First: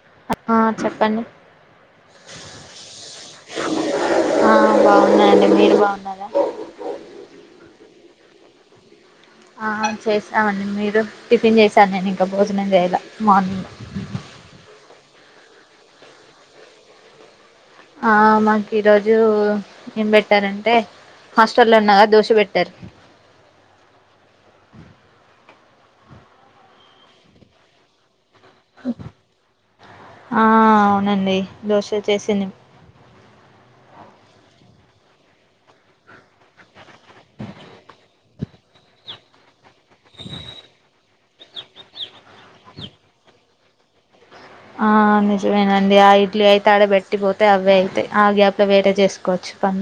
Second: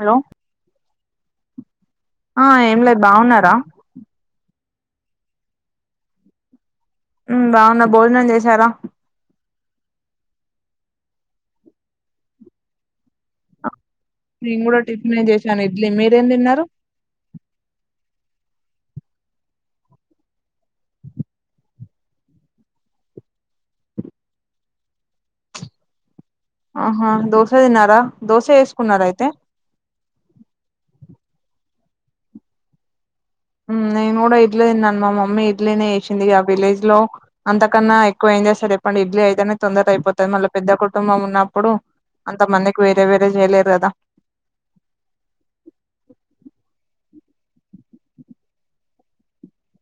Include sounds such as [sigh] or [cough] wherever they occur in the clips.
Hello ఆ చెప్పండి ఆ ఏం లేదు బావున్నారా ఆ బాగున్నాయండి మీరు బాగున్నారా ఉమ్ బాగున్న భోజనం చేశారా అ చేసామండి మీరు టిఫిన్ చేశను నేను ఇంకా భోజనం జెయాలే మార్నింగ్ నేను గుడా [unintelligible] చేసాను ఇడ్లీ మీరేం తిన్నారు ఆవు మాకు ఈ రోజు ఏం పెట్టారంటే హాస్టల్లో ఉన్నగా దోష వెట్టారు [inaudible] ఆహా దోశ తిన్నారా దోశ వేసుకున్నారా అయితే ఆ అవునండి దోశ చేసింది ఉమ్ నేను గుడా ఇడ్లీ తిన్నాను మా మమ్మీ ఇడ్లీనే వేసింది గ విలేజ్ లో అంతకన్నా ఎక్కువైంది [unintelligible] ఇడ్లీ అయితేనే తొందర అయిపోతది మళ్ళీ పెద్ద కుటుంబం ఉన్నప్పుడు అంత మందికి వేరే వేరే చేయలేరు కదా ఆ నిజమేనండి ఆ ఇడ్లీ అయితే ఆడ పెట్టిపోతే అవే అయితాయి ఆ గ్యాప్ లో వేరే చేసుకోవచ్చు పం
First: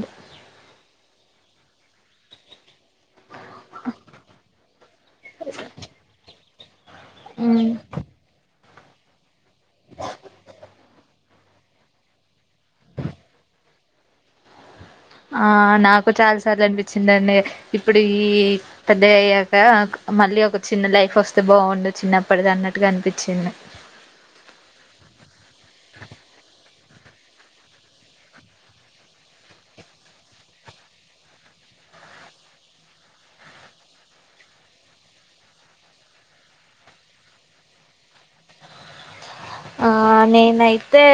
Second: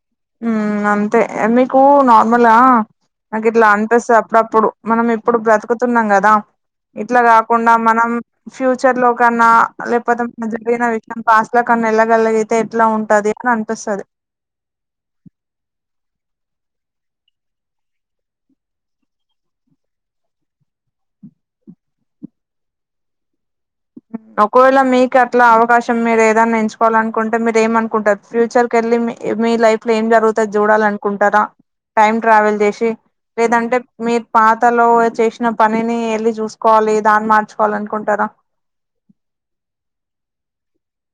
హమ్ అంతే మీకు నార్మల్ గా నాకు ఇట్లా అనిపిస్తే అప్పుడప్పుడు మనం ఇప్పుడు బ్రతుకుతున్నాం కదా ఇట్లా ఉమ్ గకుండా మనం ఫ్యూచర్ లో కన్నా లేకపోతే మన జరిగిన విషయం పాస్ట్ లో కన్నా వెళ్ళగలిగితే ఎట్లా ఉంటది కనిపిస్తది ఆ నాకు చాలా సార్లు అనిపించిందండి ఇప్పుడు ఈ పెద్దగ అయ్యాక మళ్ళీ ఒక చిన్న లైఫ్ వస్తే బావుండు చిన్నప్పటిది అన్నట్టుగా అనిపించింది [inaudible] ఒకవేళ మీకు అట్లా అవకాశం మీరు ఏదనా ఎంచుకోవాలి అనుకుంటే మీరు ఏమనుకుంటారు ఫ్యూచర్ క వెళ్ళి మీ లైఫ్ లో ఏం జరుగుతది జుడాల అనుకుంటారా టైమ్ ట్రావెల్ చేసి లేదంటే మీరు పాతలో చేసిన పనిని ఎళ్ళి చూసుకోవాలి దాన్ని మార్చుకోవాలి అనుకుంటారు [inaudible] ఆ నేనైతే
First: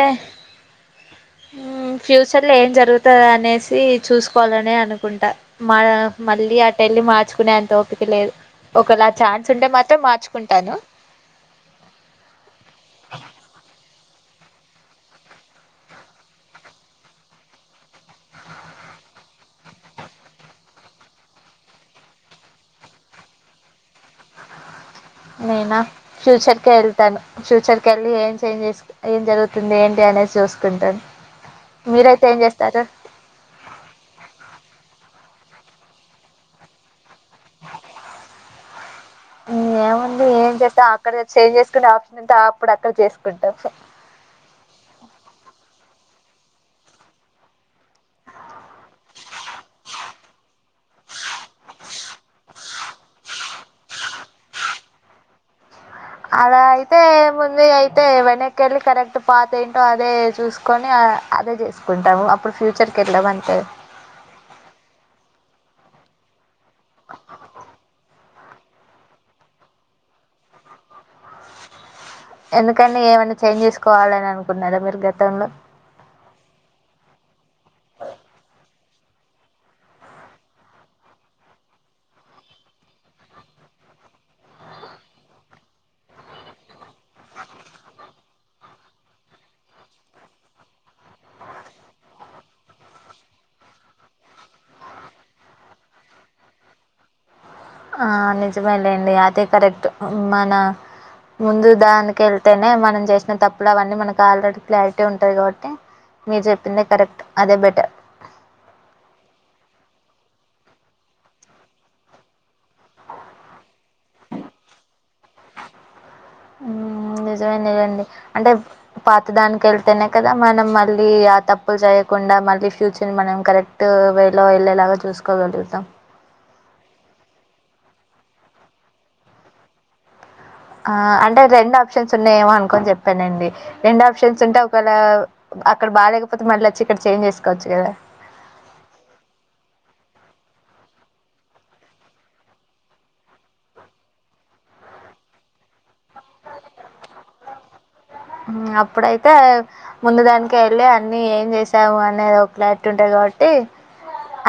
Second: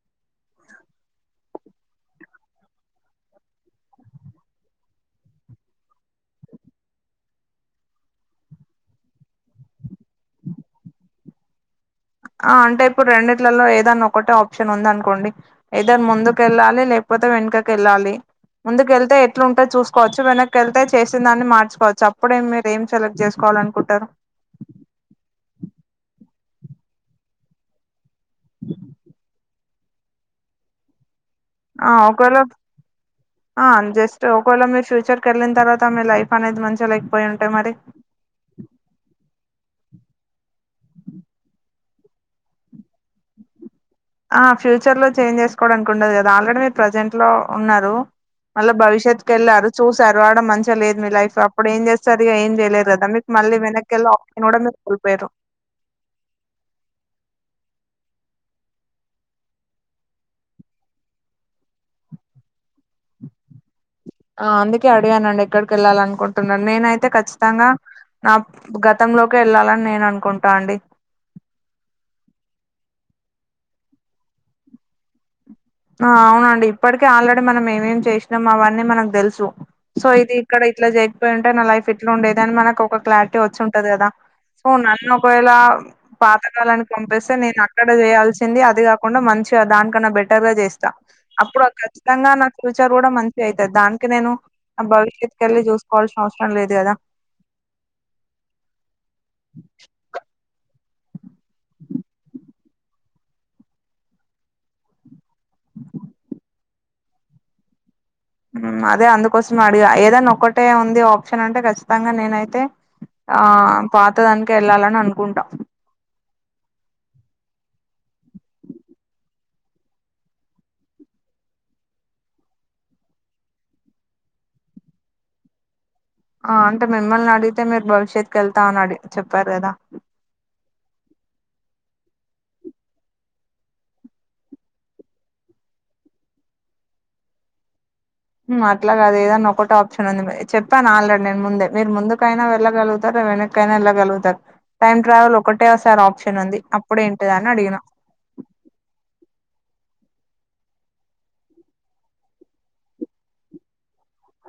ఫ్యూచర్ లో ఏం జరుగుతది అనేసి చూసుకోవాలనే అనుకుంటా మా మళ్ళీ అటెల్లి మార్చుకునే అంత ఓపిక లేదు ఒకలా ఛాన్స్ ఉంటే మాత్రం మార్చుకుంటాను. [inaudible] ఆ అంటే ఇప్పుడు రెండిట్లలలో ఏదన్నా ఒక్కటే ఆప్షన్ ఉంది అనుకోండి ఏదాని ముందుకు వెళ్ళాలి లేకపోతే వెనుకకి వెళ్ళాలి ముందుకు వెళ్తే ఇట్లు ఉంటే చూసుకోవచ్చు వెనక్కి వెళ్తే చేసినందాన్ని మార్చుకోవచ్చు అప్పుడే మీరు ఏం సెలెక్ట్ జేసుకోవాలి అనుకుంటారు [inaudible] నేనా ఫ్యూచర్ కే వెళ్తాను ఫ్యూచర్ కెళ్ళి ఏం చేంజ్ చేస్ ఏం జరుగు వస్తుంది ఏంటి అనేసి జూసుకుంటాను ఆ ఒకరు ఆ జస్ట్ ఒకళ మీరు ఫ్యూచర్ కెళ్ళిన తర్వాత ఆమె లైఫ్ అనేది మంచి లేకపోయింటే మరి ఏముంది ఏం చేస్తావు అక్కడ చేంజ్ చేసుకుంటే ఆప్షన్ ఎంత అప్పుడు అక్కడ చేసుకుంటాం ఆ ఫ్యూచర్ లో చేంజ్ చేసుకోవడానికి ఉండదు కదా ఆల్రెడీ మీరు ప్రజెంట్ లో ఉన్నారు మళ్ళీ భవిష్యత్ కి వెళ్ళారు చూసారు ఆడ మంచిగా లేదు మీ లైఫ్ అప్పుడు ఏం చేస్తారు ఏం చేయలేరు కదా మీకు మళ్ళీ వెనక్కిళ్ళ ఆప్షన్ కూడా మీరు కోల్పోయారు అలా అయితే ముందు అయితే వెనక్ వెళ్ళి కరెక్ట్ పాత ఏంటో అదే చూసుకొని అదే చేసుకుంటాము అప్పుడు ఫ్యూచర్ కి ఎళ్ళమంటే ఆ అందుకే అడిగానండి ఎక్కడికి వెళ్ళాలి అనుకుంటున్నాను నేనైతే ఖచ్చితంగా నా గతంలోకి వెళ్ళాలని నేను అనుకుంటా అండి ఎందుకని ఏమైనా చేంజ్ చేసుకోవాలని అనుకున్నారా మీరు గతంలో ఆ అవునండి ఇప్పటికే ఆల్రెడీ మనం ఏమేం చేసినాం అవన్నీ మనకు తెలుసు సో ఇది ఇక్కడ ఇట్లా జరిగిపోయి ఉంటే నా లైఫ్ ఇట్లా ఉండేది అని మన ఒక క్లారిటీ వచ్చి ఉంటది కదా సో నన్ను ఒకవేళ పాతకాలానికి పంపిస్తే నేను అక్కడ చేయాల్సింది అది కాకుండా మంచి దానికన్నా బట్ చేస్తా అప్పుడు ఖచ్చితంగా నా ఫ్యూచర్ కూడా మంచి అయితది దానికి నేను భవిష్యత్ కెళ్ళి చూసుకోవాల్సిన అవసరం లేదు కదా ఆ నిజమేలేండి అది కరెక్ట్ మన ముందు దానికి వెళ్తేనే మనం చేసిన తప్పులు అవన్నీ మనకి ఆల్రెడీ క్లారిటీ ఉంటది కాబట్టి మీరు చెప్పిందే కరెక్ట్ అదే బెటర్ అదే అందుకోసం అడిగా ఏదైనా ఒక్కటే ఉంది ఆప్షన్ అంటే ఖచ్చితంగా నేనైతే ఆ పాతదానికి వెళ్ళాలని అనుకుంటా ఉ నిజమేనదండి అంటే పాత దానికి వెళ్తేనే కదా మనం మళ్ళీ ఆ తప్పులు చేయ కుండా మళ్ళీ ఫ్యూచర్ మనం కరెక్ట్ వేలో వెళ్ళేలాగా చూసుకోగలుగుతాం ఆ అంటే మిమ్మల్ని అడిగితే మీరు భవిష్యత్తుకి వెళ్తామని అడి చెప్పారు కదా ఆ అంటే రెండు ఆప్షన్స్ ఉన్నాయేమో అనుకోని చెప్పానండి రెండు ఆప్షన్స్ ఉంటే ఒకవేళ అక్కడ బాలేకపోతె మళ్ళి వచ్చి ఇక్కడ చేంజ్ చేసుకోవచ్చు కదా అట్లాగాదే ఏదన్న ఒకటి ఆప్షన్ ఉంది మీ చెప్పాను ఆల్రెడీ నేను ముందే మీరు ముందుకైనా వెళ్ళగలుగుతారు వెనక్కి అయినా వెళ్ళగలుగుతారు టైమ్ ట్రావెల్ ఒక ఒకేసారి ఆప్షన్ ఉంది అప్పుడు ఏంటిద అని అడిగిన హ్మ్. అప్పుడైతే ముందు దానికి వెళ్ళి అన్ని ఏం చేసాము అనేది ఒక క్లారిటీ ఉంటాది కాబట్టి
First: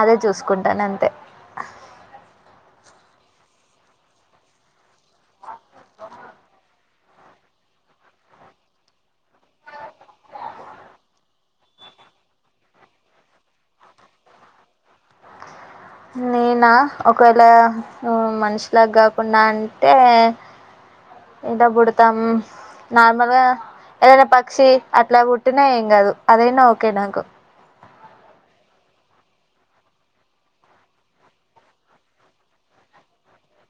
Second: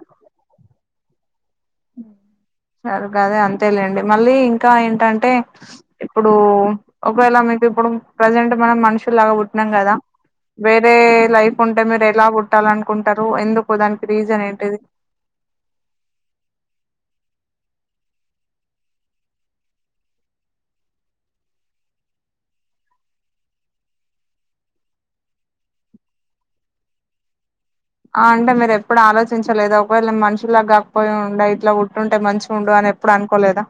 అదే చూసుకుంటాను అంతే ఆహ్ గదే అంతేలేండి మళ్ళీ ఇంకా ఏంటంటే ఇప్పుడు ఒకవేళ మీకు ఇప్పుడు ప్రజెంట్ మనం మనుషుల్ లాగా పుట్టిం కదా వేరే లైఫ్ ఉంటే మీరు ఎలా పుట్టాలనుకుంటారు ఎందుకు దానికి రీజన్ ఏంటిది నేనా ఒకవేళ ఆహ్ మనిషిలా కాకుండా అంటే ఎట్ల బుడతాం నార్మల్గా ఏదైనా పక్షి అట్లా పుట్టినా ఏం కాదు అదైనా ఓకే నాకు ఆహ్ అంటే మీరు ఎప్పుడు ఆలోచించలేదు ఒకవేళ నెన్ మనుషులాగా కాకపోయి ఉంటే ఇట్లా వుట్టుంటే మంచిగా ఉండడు అ ఎప్పుడు అనుకోలేదా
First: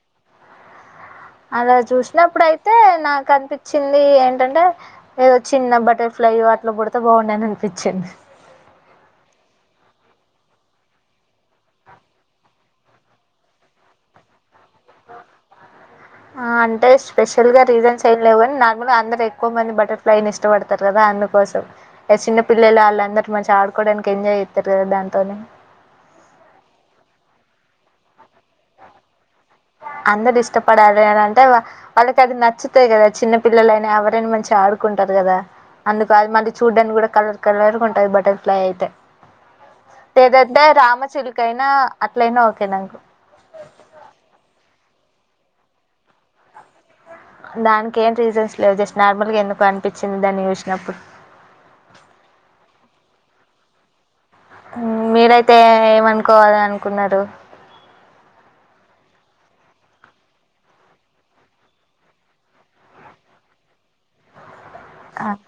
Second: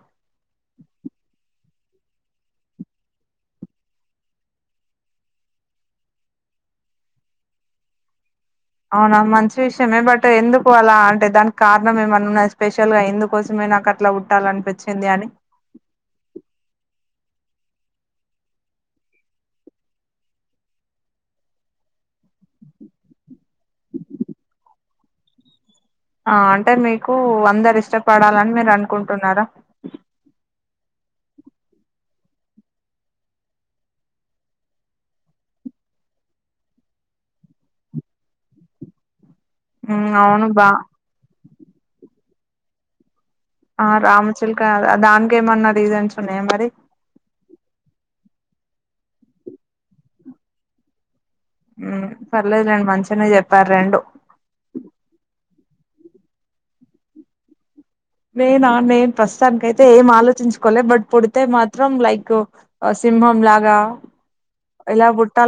అలా చూసినప్పుడు అయితే నాకు అనిపించింది ఏంటంటే ఏదో చిన్న అప్పటి అయ్యో అట్ల పుడితే బాగుండని అనిపించింది అవునా మంచి విషయమే బట్ ఎందుకు అలా అంటే దానికి కారణం ఏమన్నాన్నా స్పెషల్ గా ఎందుకోసం నాకు అట్లా వుంటాలి అనిపించింది అని అంటే స్పెషల్గా రీజన్స్ ఏం లేవు కాని నార్మల్ గా అందరు ఎక్కువ మంది బటర్ఫ్లైని ఇష్టపడతారు కదా అందుకోసం చిన్న పిల్లలు వాళ్ళందరూ మంచిగా ఆడుకోవడానికి ఎంజాయ్ జెతరు కదా దాంతోనే ఆహ్ అంటే మీకు అందరు ఇష్టపడాలని మీరు అనుకుంటున్నారా అందరు ఇష్టపడాల అంటే వాళ్ళకి అది నచ్చుతాయి కదా చిన్న పిల్లలైనా ఎవరైనా మంచిగా ఆడుకు ఉంటారు కదా అందుకు అది మళ్ళీ చూడ్డానికి కూడా కలర్ కలర్ ఉంటంది బటర్ఫ్లై అయితే మ్మ్ అవును లేదంటే బా రామ చిలుక అయిన అట్లయినా ఓకే నాకు ఆహ్ రామచిల్క దానినకి ఏమన్నా రీజన్స్ ఉన్నాయ మరి దానికి ఏం రీజన్స్ లేవు జస్ట్ నార్మల్గా ఎందుకో అనిపించింది దాన్ని చూసినప్పుడు మ్మ్ [inaudible] చెప్పారు రెండు అయితే ఏం అనుకోవాలి అనుకున్నారు నేనా నేను ప్రస్తుతాననికి అయితే ఏం ఆలోచించుకోలే బట్ పుడితే మాత్రం లైక్ సింహంలాగా ఆహ్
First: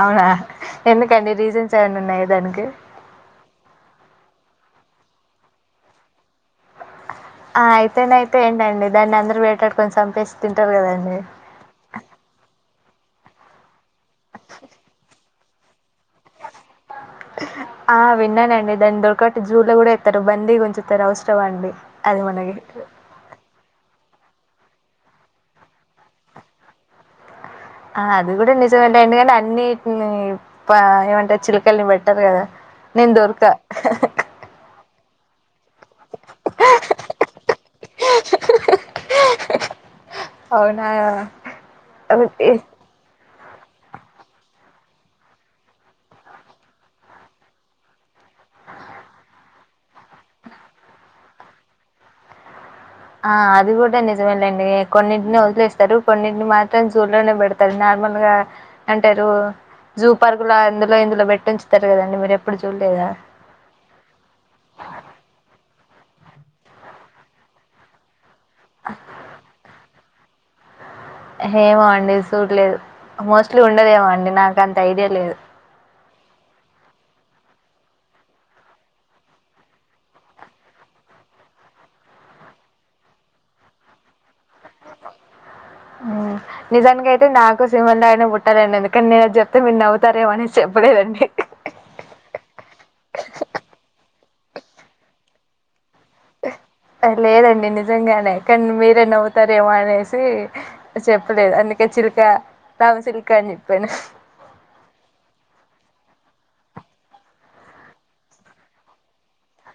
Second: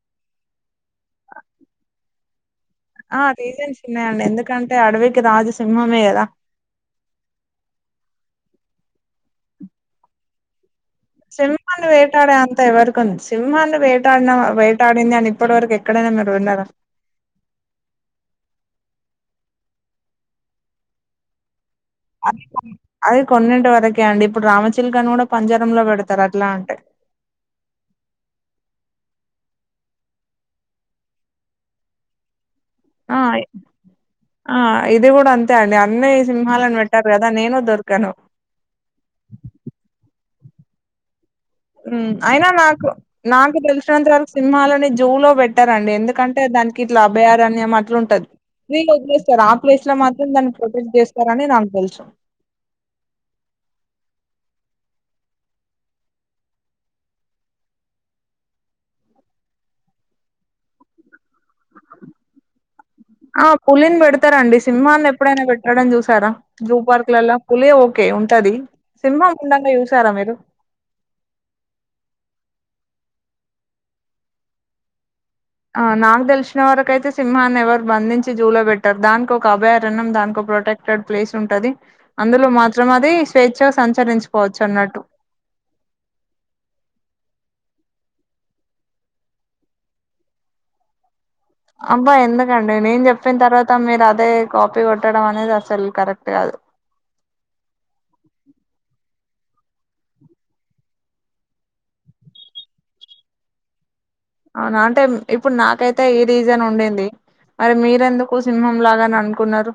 అవునా ఎందుకండి రీజన్స్ ఏమైన్న ఉన్నాయా దానికి ఆహ్ రీజన్స్ ఉన్నాయండి ఎందుకంటే అడవికి రాజు సింహమే కదా ఆహ్ అయితేనే అయితే ఏంటండి దాన్ని అందరు వేటాడుకొని సంపేసి తింటారు కదండి సింహన్ని వేటాడే అంత ఎవరిక ఉంది సింహన్ని వేటాడిన వేటాడింది అని ఇప్పటి వరకు ఎక్కడైనా మీరు విన్నారా ఆ విన్నానండి దాన్ని దొరకట్టి జూ లో కూడా వెస్తారు బందీ కొంచస్తారు అవసరమా అండి అది మనకి అది కొన్నెంటి వరకి ఓకే అండి ఇప్పుడు రామచిల్కను కూడా పంజరం లో పెడతారు అట్లా అంటే ఆ అది కూడా నిజమే అండి ఎందుకంటే అన్ని ఏమంటారు చిలకల్ని పెట్టారు కదా నెన్ ఆ దొరక ఆ ఇది కూడా అంతే అండి అన్నీ సింహాలను పెట్టారు కదా నేను దొరికాను అవునా ఉమ్ అయినా ఓకే నాకు నాకు తెలిసినంత వరకు సినిమాలని జూలో పెట్టారండి ఎందుకంటే దానికి ఇట్లా అభయార అన్ని మా అట్లు ఉంటది ఫ్రీ ఒదిలేస్తారు ఆ ప్లేస్ లో మాత్రం దాన్ని ప్రొటెక్ట్ చేస్తారని నాకు తెలుసు ఆహ్ అది కూడా నిజమేళ్ళండి కొన్నింటిని వదిలేస్తారు కొన్నింటిని మాత్రం జూలో నే పెడతారు నా మామూళ్ల అంటే రు జూ పార్క్ అందులో ఇందులో పె ఆ పులిని పెడతారండి సింహాని ఎప్పుడైనా పెట్టడం చూస్త ారా జూ పార్క్ లలా ఫులే ఓకే ఉంటది సింహం ఉండూ [unintelligible] సారా మీరు హేమో అండి సుడలేదు మోస్ట్లీ ఉండదేమో అండి నాకు అంత ఐడియా లేదు అ నాకు తెలిసిన వరకయితే సింహాన్ని ఎవరు బంధించి జూలో పెట్టారు దానికి ఒక అభయారణ్యం దానికి ఒక ప్రొటెక్ట్ [unintelligible] ప్లేస్ ఉంటది అందులో మాత్రం అది స్వేచ్ఛగా సంచరించు అ నిజాకాన్ అయితే నాకు సిమన్లాడిని పుట్టాలండి ఎందుకనిేను చెప్తే మీరు నవవుతారేమోనే చెప్పలేదండి అబ్బా ఎందుకండి నేను చెప్పిన తర్వాత మీరు అదే కాపీ కొట్టడం అనేది అసలు కరెక్ట్ే అదు లేదండి నిజంగానే కానీ మీరే నవుతారేమో అనేసి చెప్పలేదు అందుకే చిలు య [unintelligible] అని ఇప్పను అవునా అంటే ఇప్పుడు నాకైతే ఏ రీజన్ ఉండింది మరి మీరెందుకు సింహంలాగాని అనుకున్నారు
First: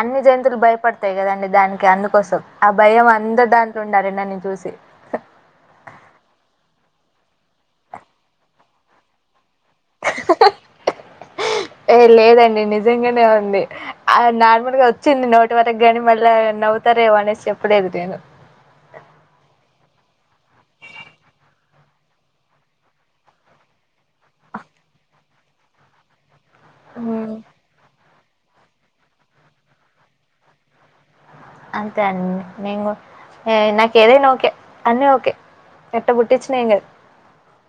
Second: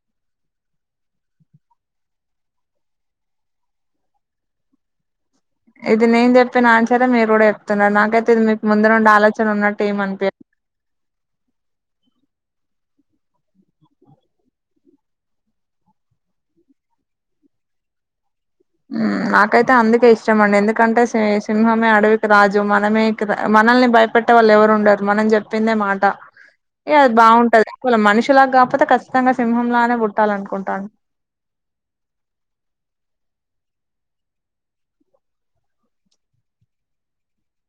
అన్ని జంతువులు భయపడతాయి కదండి దానికి అందుకోసం ఆ భయం అంద దాంట్లో ఉండాలని నన్ను చూసి సరె మీరు కూడా చెప్తున్నారు నాకైతే ఇది మీకు ముందు నుండి ఆలోచ [inaudible] ఏ లేదండి నిజం నిజంగానే ఉంది ఆ నార్మల్ గా వచ్చింది నోటి వరకు గాని మళ్ళా నవ్తారేవో అనేసి ఎప్పుడే దేను నాకైతే అందుకే ఇష్టం అండి ఎందుకంటే సి సింహమే అడవికి రాజు మనమే [inaudible] మనల్ని భయపెట్టే వాళ్ళు ఎవరు ఉండరు మనం జెప్పిందే మాట ఏ అది ఉమ్ బావుంటది వల మనిషులా గపోతే ఖచ్చితంగా సింహంలానే పుట్టాల అనుకుంటాను అంతే అండి నేను ఎ నాకు ఏదైనా ఓకే అన్నీ ఓకే ఎట్ట పుటిచ్చన [unintelligible]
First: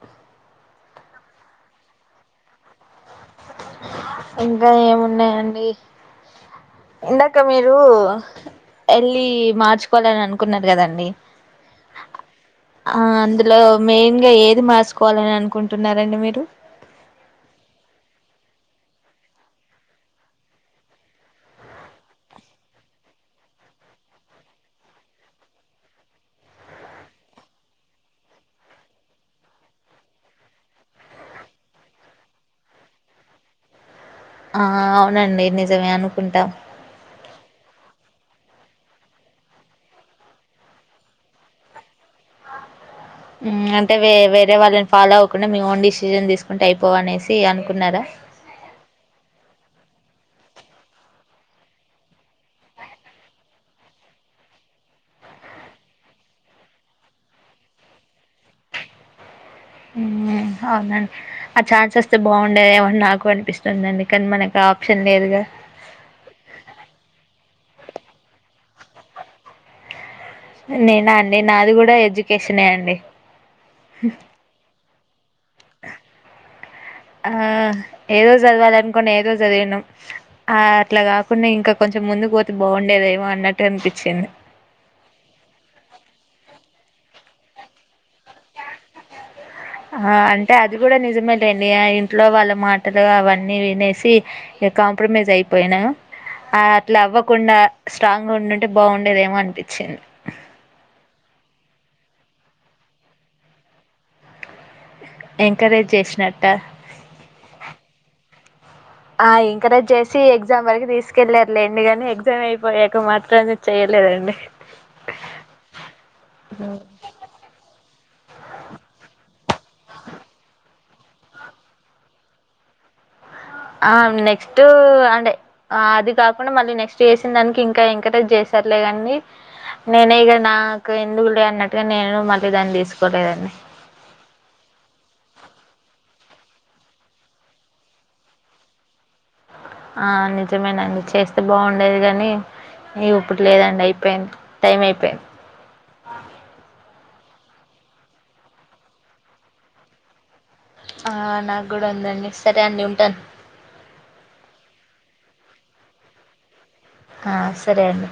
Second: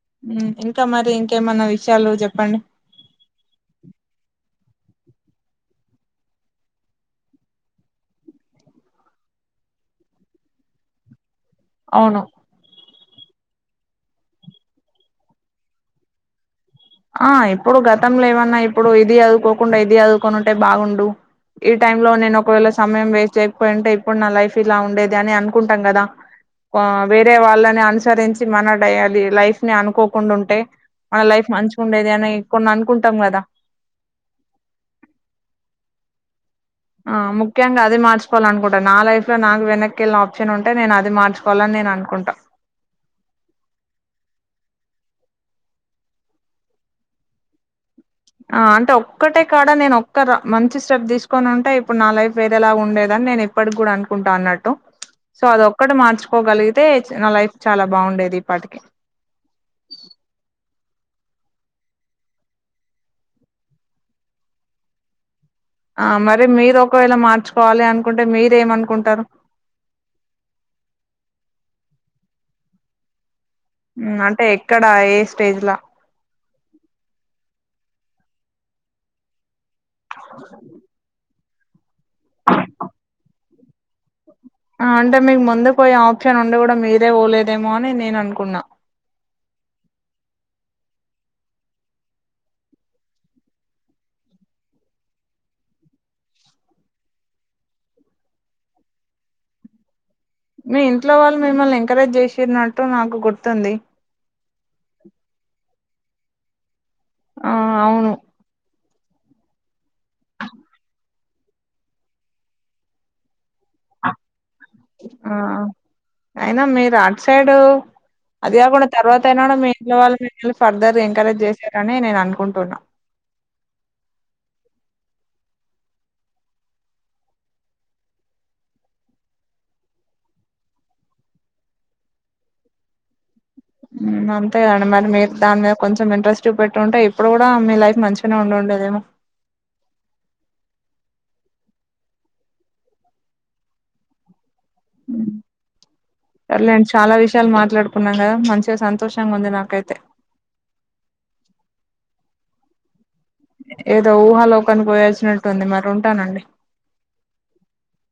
ఇంకా మరి ఇంకేమన్నా విషయాలు జెప్పండి ఇంకా ఏమున్నాయండి ఇందాక మీరు ఎళ్ళి మార్చుకోవాలని అనుకున్నారు కదండి అవును ఆ అందులో మెయిన్ గా ఏది మా [unintelligible] కోవాలని అనుకుంటున్నారండి మీరు ఆ ఇప్పుడు గతంలో ఏమన్నా ఇప్పుడు ఇది చదువుకోకుండా ఇది చదువుకోొని ఉంటే బాగుండు ఈ టైమ్ లో నేను ఒకవేళ సమయం వేస్ట్ చెయ్యాకపోయింటే ఇప్పుడు నా లైఫ్ ఇలా ఉండేది అని అనుకుంటాం గదా వా వేరే వాళ్ళని అనుసరించి మన డైయలి లైఫ్ ని అనుకోకుండా ఉంటే మన లైఫ్ మంచిగా ఉండేది అని కొన్ని అనుకుంటాం కదా ఆ అవునండి నిజమే అనుకుంటాం అ ముఖ్యంగా అది మచకోవాల అనుకుంటారు నా లైఫ్ లో నాకు వెనక్కి వెళ్ళిన ఆప్షన్ ఉంటే నేను అది మార్చుకోవాలని నేను అనుకుం [inaudible] మ్ అంటేే వె వేరే వాళ్ళని ఫాలో అవ్వకుండా మీ ఓన్ డిసిషన్ తీసుకుంటే అయిపోవ అనేసి అనుకున్నారా ఆ అంటే ఒక్కటే కాడ నేను ఒక్క ర మంచి స్టెప్ తీసుకోని ఉంటే ఇప్పుడు నా లైఫ్ వేరేలా ఉండేదా నేను ఎప్పటి గుడా అనుకుంటా అన్నట్టు సో అది ఒక్కటి మార్చుకోగలిగితే చ్ నా లైఫ్ చాలా బాగుండేది ఇప్పటి కి [inaudible] హవునండి ఆ ఛాన్సెస్ే బాగుండేది ఏమని నాకు అనిపిస్తుందండి కానీ మనకు అ ఆప్షన్ లేదుగా ఆ మరి మీరు ఒకవేళ మార్చుకోవాలి అనుకుంటే మీర ఏమనుకుంటారు నేనా అండి నాది కూడా ఎడ్యుకేషనే అండి ఉమ్ అంటే ఎక్కడా ఎ ఆ ఏదో చదుకోవాలి అనుకున్నా ఏదో చదివినను ఆ అట్లా కాకుండా ఇంకా కొంచెం ముందు పోతే బాగుండేదేమో అన్నట్టు అనిపించింది అంటే మీకు ముందు పోయే ఆప్షన్ ఉండడి కూడా మీరే పోలేదేమో అని నేను అనుకున్నా ఆ అంటే అది కూడా నిజమేలేండి ఆ ఇంట్లో వాళ్ళ మాటలు అవన్నీ వినేసి ఇగ కాంప్రమైజ్ అయిపోయిన ఆ అట్లా అవ్వకుండా స్ట్రాంగ్ గా ఉండుంటే బాగుండేదేమో అనిపించింది మీ ఇంట్లో వాళ్ళు మిమ్మల్ని ఎంకరేజ్ చేసినట్టు నాకు గుర్తుంది ఎంకరేజ్ చేసినట్ట ఆ అవును ఆ ఇంకరేజ్ చేసి ఎగ్జామ్ వరకు తీసుకెళ్ళారు లేండి నీ ఎగ్జామ్ అయిపోయాక మాత్రమం చెయ్యలే చేయలేదు అండి ఆ అయినా మీరు అట్ సైడు అది కాకుండా తర్వాత అయినా కూడా మీ ఇంట్లో వాళ్ళు మిమ్మల్ని ఫర్దర్ ఎంకరేజ్ చేశారని నేను అనుకుంటున్నాను ఆ నెక్స్ట్ అంటే అది కాకుండా మళ్ళీ నెక్స్ట్ చేసిన దానికి ఇంకా ఎంకరేజ్ చేస్త సర్లే అండి నేనే ఇక నాకు ఎందుకు లే అన్నట్టుగా నేను మళ్ళీ దాన్ని తీసుకోలేదంన్ని ఉమ్ అంతే కదండి మరి మీరు దాని మీద కొంచం ఇంట్రెస్ట్ప పెట్టి ఉంటే ఇప్పుడు కూడా మీ లైఫ్ మంచిగానే ఉండేదేమో ఆ నిజమేనా నే చేస్తే బాగుండేది గాని ఎం ఇప్పుడు లేదండి అయిపోయింది టైం అయిపోయింది [unintelligible] చాలా విషయం విషయాలు మాట్లాడుకున్నాం కదా మంచిగా సంతోషంగా ఉంది నాకైతే ఆ నాకు కూడా ఉందండి సరే అండి ఉంటాను ఏదో ఊహాలోకానికి పోయాల్సినట్టుంది మరి ఉంటానండి ఆ సరే అండి